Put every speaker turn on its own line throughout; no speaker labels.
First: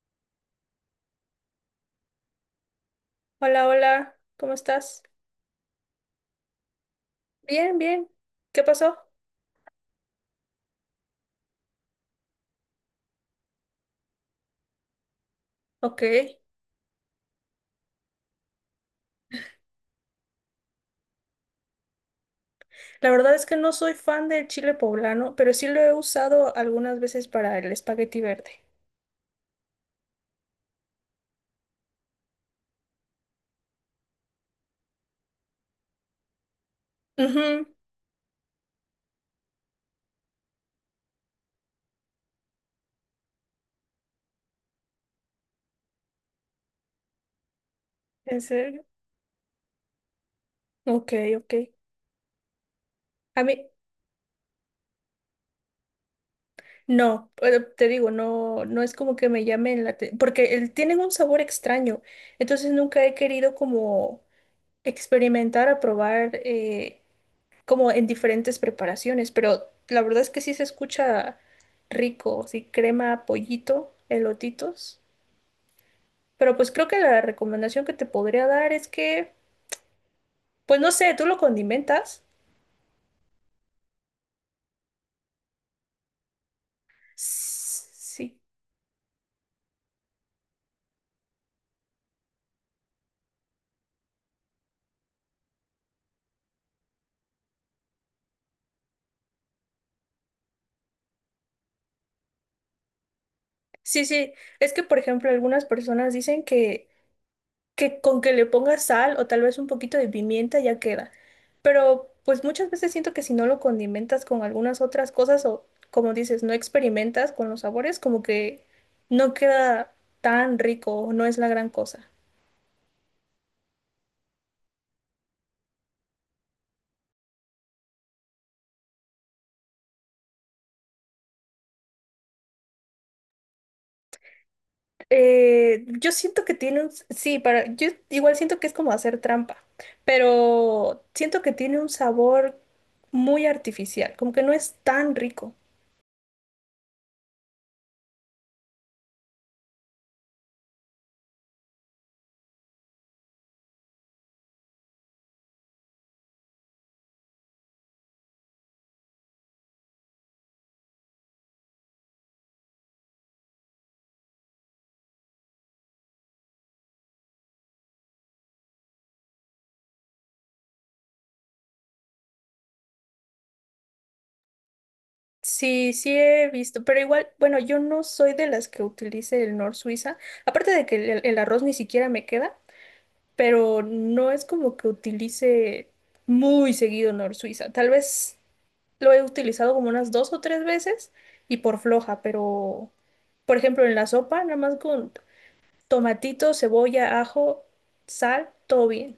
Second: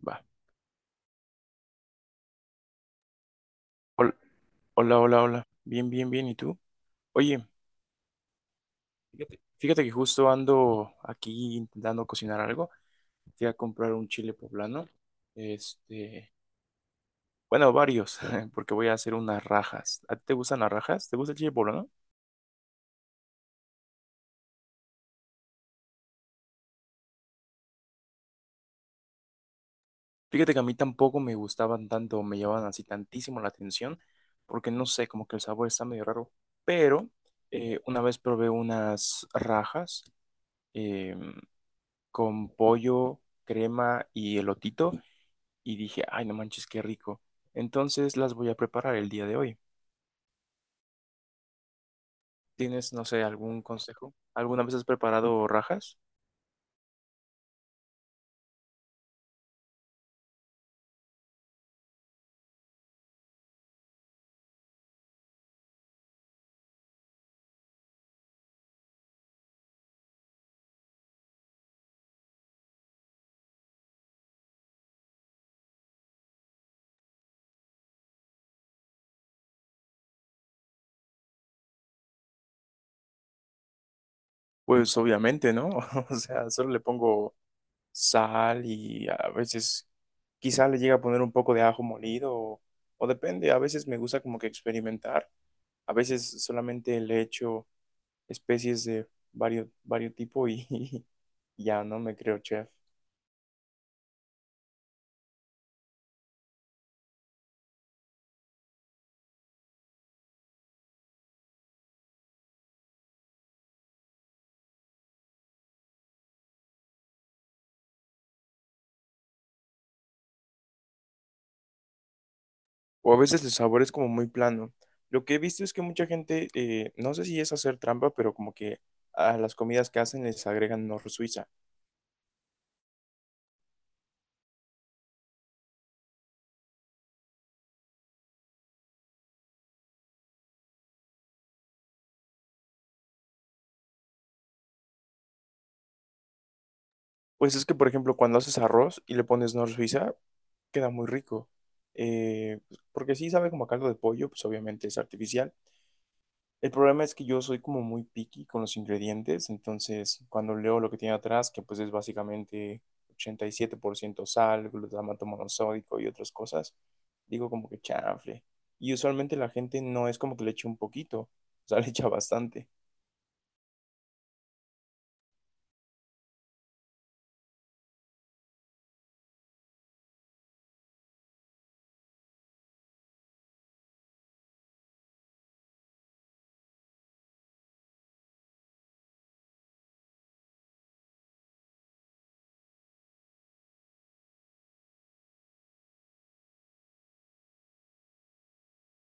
Va.
Hola,
Hol-
hola, ¿cómo
Hola,
estás?
hola, hola. Bien, bien, bien. ¿Y tú? Oye,
Bien, bien. ¿Qué pasó?
fíjate que justo ando aquí intentando cocinar algo. Fui a comprar un chile poblano.
Ok.
Este, bueno, varios, porque voy a hacer unas rajas. ¿A ti te gustan las rajas? ¿Te gusta el chile poblano?
La verdad es que no soy fan del chile poblano, pero sí lo he usado algunas veces para el espagueti verde.
Fíjate que a mí tampoco me gustaban tanto, me llamaban así tantísimo la atención, porque no sé, como que el sabor está medio raro. Pero
Ujú.
una vez probé unas rajas em, con pollo, crema y elotito. Y dije, ay, no manches, qué rico. Entonces las
¿En
voy a
serio?
preparar el día de hoy.
Ok, ok.
¿Tienes, no sé,
A mí,
algún consejo? ¿Alguna vez has preparado rajas?
no, pero te digo, no, no es como que me llamen la atención, porque tienen un sabor extraño, entonces nunca he querido como experimentar a probar como en diferentes preparaciones, pero la verdad es que sí se escucha rico, sí, crema, pollito, elotitos. Pero pues creo que la recomendación que te podría dar es que, pues no sé, tú lo condimentas.
Pues obviamente, ¿no? O sea, solo le pongo
Sí,
sal y a veces quizá le llega a poner un poco de ajo molido o depende, a veces me gusta como que experimentar, a veces solamente le echo especies de varios tipos y, y ya no me creo chef.
sí, sí. Es que, por ejemplo, algunas personas dicen que con que le pongas sal o tal vez un poquito de pimienta ya queda. Pero pues muchas veces siento que si no lo condimentas con algunas otras cosas o como dices, no experimentas con los sabores, como que no queda tan rico o no es la gran cosa.
O a veces el sabor es como muy plano. Lo que he visto es que mucha gente, no sé si es hacer trampa, pero como que a las comidas que hacen les agregan nor suiza.
Yo siento que tiene un, sí, para, yo igual siento que es como hacer trampa, pero siento que tiene un sabor muy artificial, como que no es tan rico.
Pues es que, por ejemplo, cuando haces arroz y le pones nor suiza, queda muy rico. Eh, Porque sí sabe como a caldo de pollo, pues obviamente es artificial. El problema es que yo soy como muy picky con los ingredientes, entonces cuando leo lo que tiene atrás, que pues es básicamente 87% sal, glutamato monosódico y otras cosas, digo como que chanfle. Y usualmente la gente no es como que le eche un poquito, o sea, le echa bastante.
Sí, sí he visto, pero igual, bueno, yo no soy de las que utilice el Nor Suiza, aparte de que el arroz ni siquiera me queda, pero no es como que utilice muy seguido Nor Suiza. Tal vez lo he utilizado como unas dos o tres veces y por floja, pero por ejemplo en la sopa, nada más con tomatito, cebolla, ajo, sal, todo bien.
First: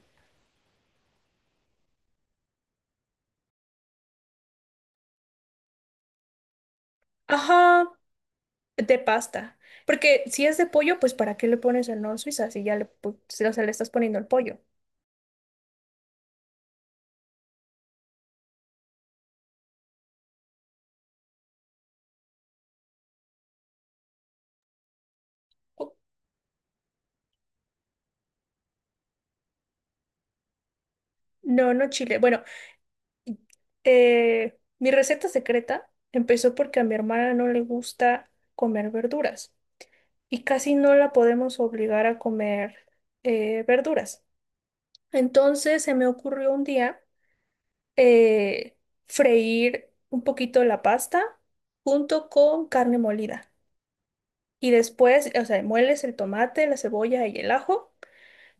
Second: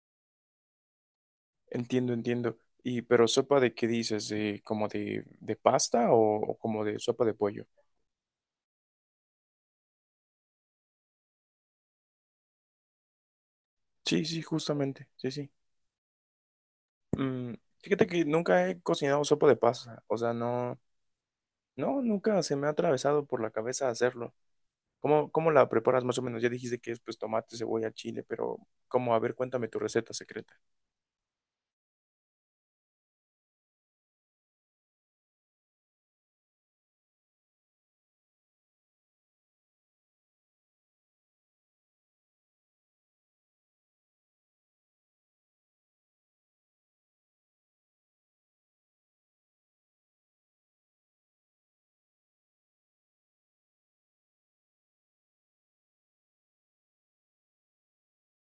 Entiendo, entiendo. Y pero sopa de qué dices, de de pasta o como de sopa de pollo.
Ajá, de pasta. Porque si es de pollo, pues ¿para qué le pones el Nor Suiza si ya le, pu- si, o sea, le estás poniendo
Sí,
el
sí,
pollo?
justamente, sí, sí. Mm, fíjate que nunca he cocinado sopa de pasta, o sea, no. No, nunca se me ha atravesado por la cabeza hacerlo. ¿Cómo la preparas más o menos? Ya dijiste que es pues tomate, cebolla, chile, pero ¿cómo? A ver, cuéntame tu receta secreta.
No, no chile. Bueno, mi receta secreta empezó porque a mi hermana no le gusta comer verduras y casi no la podemos obligar a comer verduras. Entonces se me ocurrió un día eh, freír un poquito la pasta junto con carne molida. Y después, o sea, mueles el tomate, la cebolla y el ajo.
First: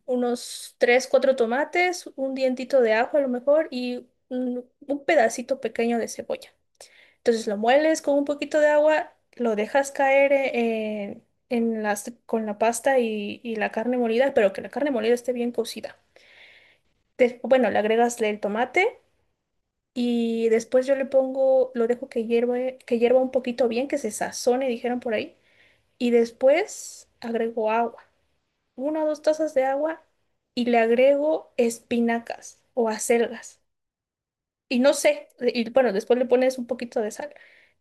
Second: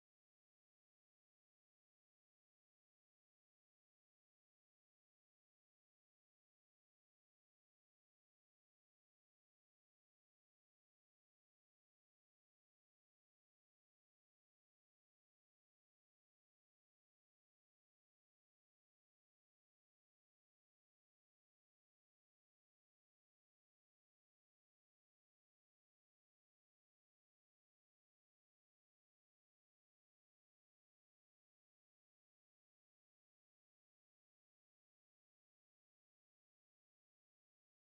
Unos tres, cuatro tomates, un dientito de ajo a lo mejor y un pedacito pequeño de cebolla. Entonces lo mueles con un poquito de agua, lo dejas caer en las, con la pasta y la carne molida, pero que la carne molida esté bien cocida. Bueno, le agregas el tomate y después yo le pongo, lo dejo que hierve, que hierva un poquito bien, que se sazone, dijeron por ahí, y después agrego agua, una o dos tazas de agua y le agrego espinacas o acelgas. Y no sé, y bueno, después le pones un poquito de sal.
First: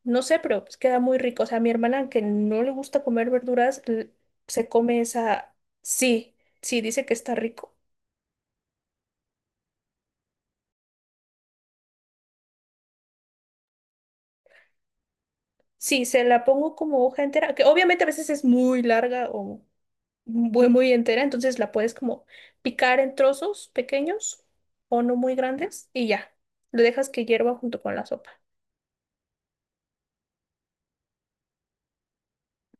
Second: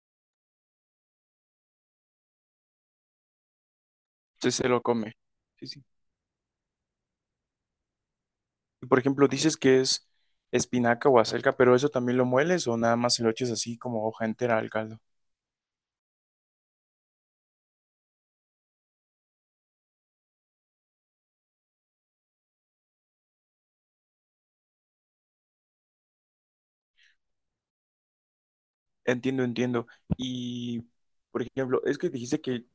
No sé, pero pues queda muy rico. O sea, mi hermana, que no le gusta comer verduras,
Sí,
se
se lo
come
come.
esa.
Sí, sí.
Sí, sí, dice que está rico.
Y, por ejemplo, dices que es espinaca o acelga, pero ¿eso también lo mueles o nada más se lo echas así como hoja entera al caldo?
Sí, se la pongo como hoja entera, que obviamente a veces es muy larga o muy, muy entera, entonces la puedes como picar en trozos pequeños o no muy grandes y ya. Le dejas que hierva junto con la sopa.
Entiendo, entiendo. Y, por ejemplo, es que dijiste que,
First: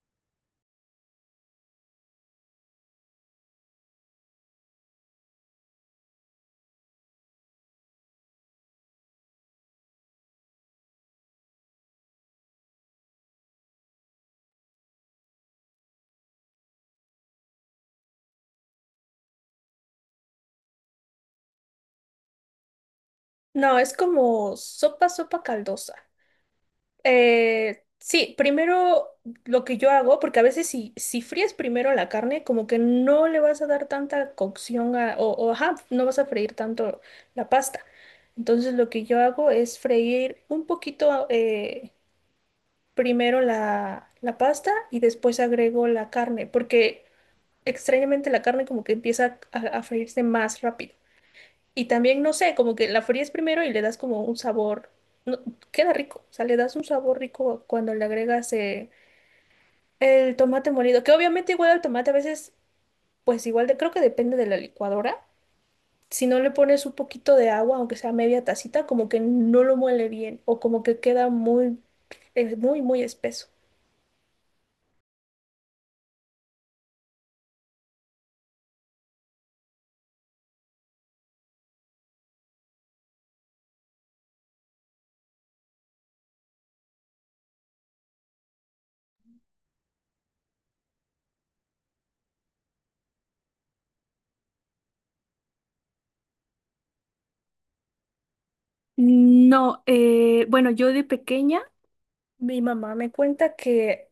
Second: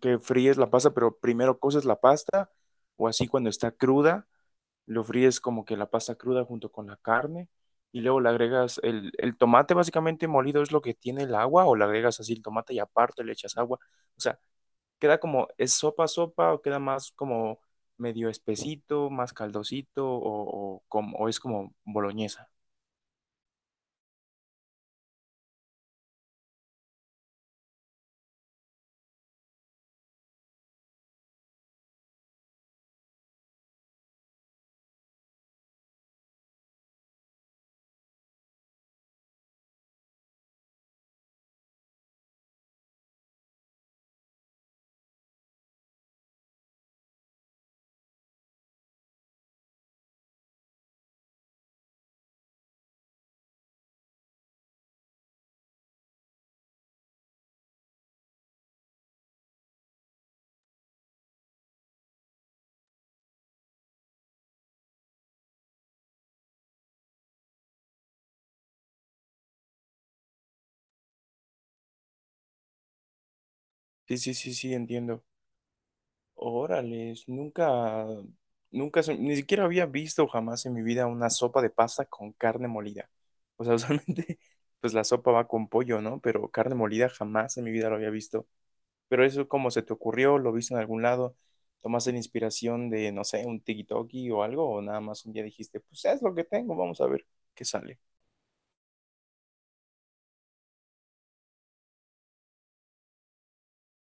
que fríes la pasta, pero primero coces la pasta o así cuando está cruda. Lo fríes como que la pasta cruda junto con la carne y luego le agregas el tomate básicamente molido es lo que tiene el agua o le agregas así el tomate y aparte le echas agua. O sea, queda como, ¿es sopa sopa o queda más como medio espesito, más caldosito o como, o es como boloñesa?
No, es como sopa, sopa caldosa. Sí, primero lo que yo hago, porque a veces si fríes primero la carne, como que no le vas a dar tanta cocción o, ajá, no vas a freír tanto la pasta. Entonces lo que yo hago es freír un poquito primero la pasta y después agrego la carne, porque extrañamente la carne como que empieza a freírse más rápido. Y también, no sé, como que la fríes primero y le das como un sabor, no, queda rico, o sea, le das un sabor rico cuando le agregas el tomate molido, que obviamente igual el tomate a veces, pues igual de, creo que depende de la licuadora. Si no le pones un poquito de agua, aunque sea media tacita, como que no lo muele bien o como que queda muy, muy, muy espeso.
Sí, sí, sí, sí, entiendo. Órales, nunca, nunca, ni siquiera había visto jamás en mi vida una sopa de pasta con carne molida. O sea, usualmente, pues la sopa va con pollo, ¿no? Pero carne molida jamás en mi vida lo había visto. Pero eso, ¿cómo se te ocurrió? ¿Lo viste en algún lado? ¿Tomaste la inspiración de, no sé, un TikTok o algo? ¿O nada más un día dijiste, pues es lo que tengo, vamos a ver qué sale?
No, bueno, yo de pequeña, mi mamá me cuenta que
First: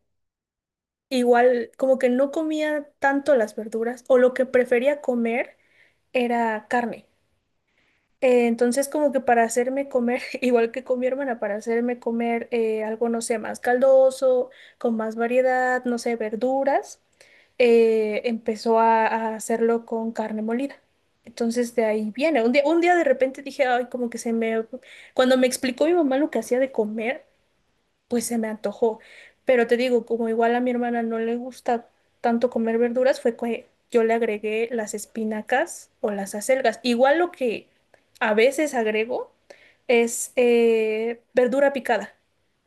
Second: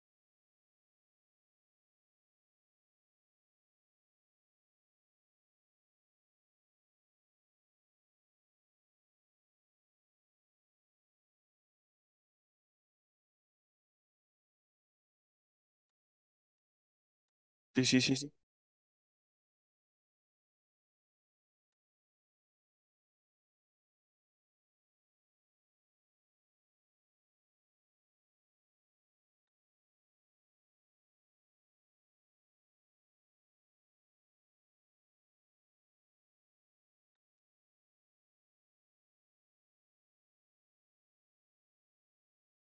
igual como que no comía tanto las verduras o lo que prefería comer era carne. Entonces, como que para hacerme comer, igual que con mi hermana, para hacerme comer algo, no sé, más caldoso, con más variedad, no sé, verduras,
Sí, sí, sí, sí.
empezó a hacerlo con carne molida. Entonces de ahí viene. Un día de repente dije, ay, como que se me... Cuando me explicó mi mamá lo que hacía de comer, pues se me antojó. Pero te digo, como igual a mi hermana no le gusta tanto comer verduras, fue que yo le agregué las espinacas o las acelgas. Igual lo que a veces agrego es verdura picada.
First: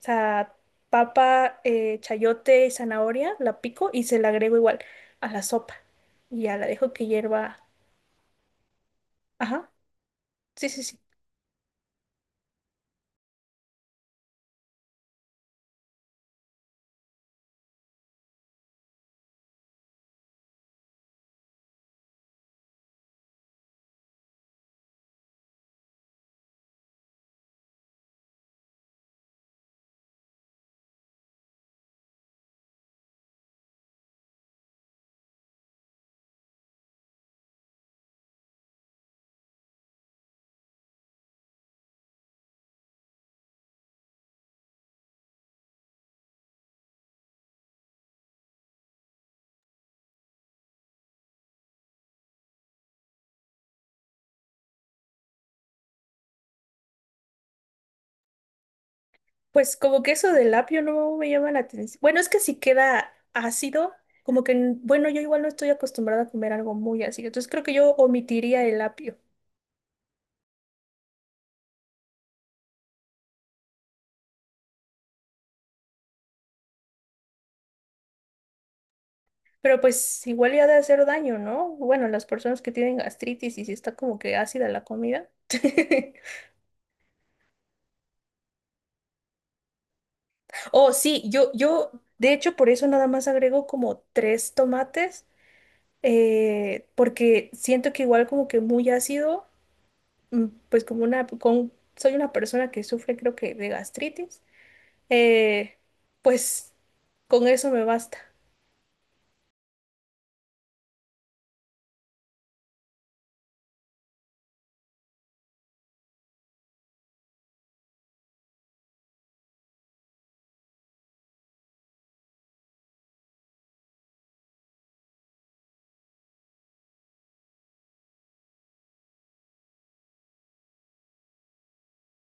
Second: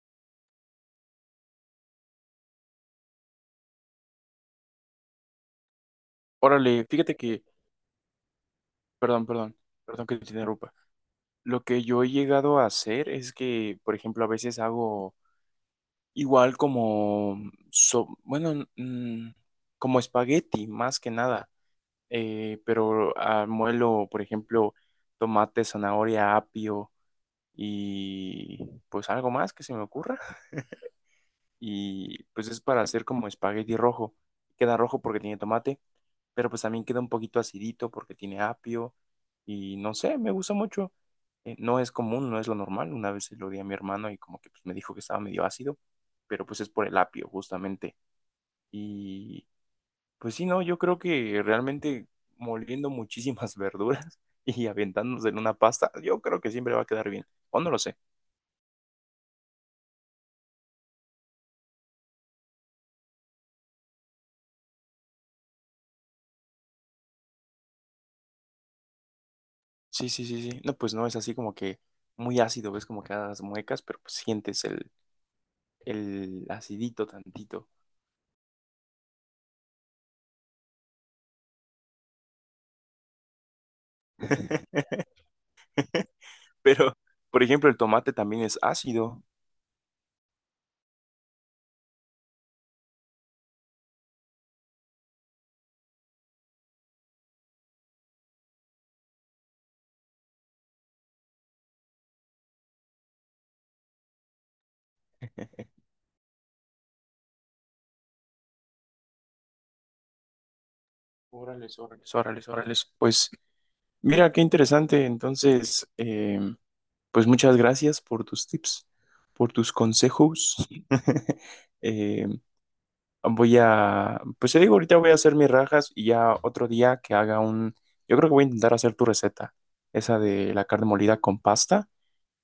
O sea, papa, chayote y zanahoria, la pico y se la agrego igual a la sopa. Y ya la
Órale,
dejo que
fíjate que,
hierva.
perdón, perdón,
Ajá,
perdón que te
sí,
interrumpa.
sí, sí.
Lo que yo he llegado a hacer es que, por ejemplo, a veces hago igual como, bueno, como espagueti, más que nada. Pero muelo, por ejemplo, tomate, zanahoria, apio y pues algo más que se me ocurra y pues es para hacer como espagueti rojo. Queda rojo porque tiene tomate, pero pues también queda un poquito acidito porque tiene apio y no sé, me gusta mucho. No es común, no es lo normal. Una vez se lo di a mi hermano y como que pues, me dijo que estaba medio ácido, pero pues es por el apio justamente. Y pues sí, no, yo creo que realmente moliendo muchísimas verduras y aventándose en una pasta, yo creo que siempre va a quedar bien. O no lo sé.
Pues como que eso del apio no me llama la atención. Bueno, es que si queda ácido, como que, bueno, yo igual no estoy acostumbrada a comer algo muy ácido, entonces creo que yo omitiría el apio.
Sí, sí, sí, sí. No, pues no es así como que muy ácido, ves como que las muecas, pero pues sientes el acidito tantito.
Pero pues igual ya ha de hacer daño, ¿no? Bueno, las personas que tienen gastritis y si está como que ácida la comida.
Pero, por ejemplo, el tomate también es ácido.
Oh, sí, yo, de hecho, por eso nada más agrego como tres tomates, porque siento que igual como que muy ácido, mm, pues como una, con, soy una persona que sufre creo que de gastritis. Eh, pues con eso me basta.
Órales, órales, órales, órales. Pues mira, qué interesante. Entonces, pues muchas gracias por tus tips, por tus consejos. Eh, Voy a, pues te digo, ahorita voy a hacer mis rajas y ya otro día que haga un, yo creo que voy a intentar hacer tu receta, esa de la carne molida con pasta,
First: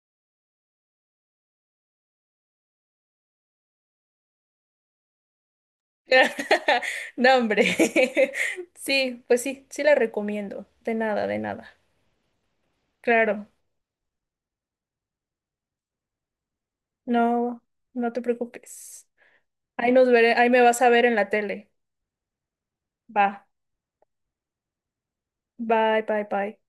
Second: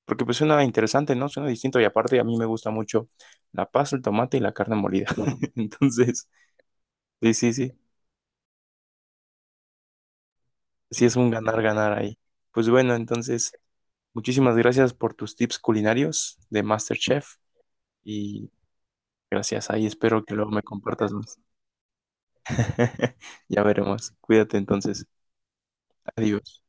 porque pues suena interesante, ¿no? Suena distinto y aparte a mí me gusta mucho la pasta, el tomate y la carne molida. Entonces, sí,
No,
sí, sí,
hombre. Sí, pues sí, sí la recomiendo. De
sí es
nada,
un
de
ganar,
nada.
ganar ahí. Pues bueno,
Claro,
entonces, muchísimas gracias por tus tips culinarios de MasterChef
no, no te
y
preocupes.
gracias ahí,
Ahí nos
espero
veré,
que
ahí
luego
me
me
vas a ver
compartas
en la
más.
tele. Va,
Ya veremos. Cuídate entonces.
bye, bye, bye.
Adiós.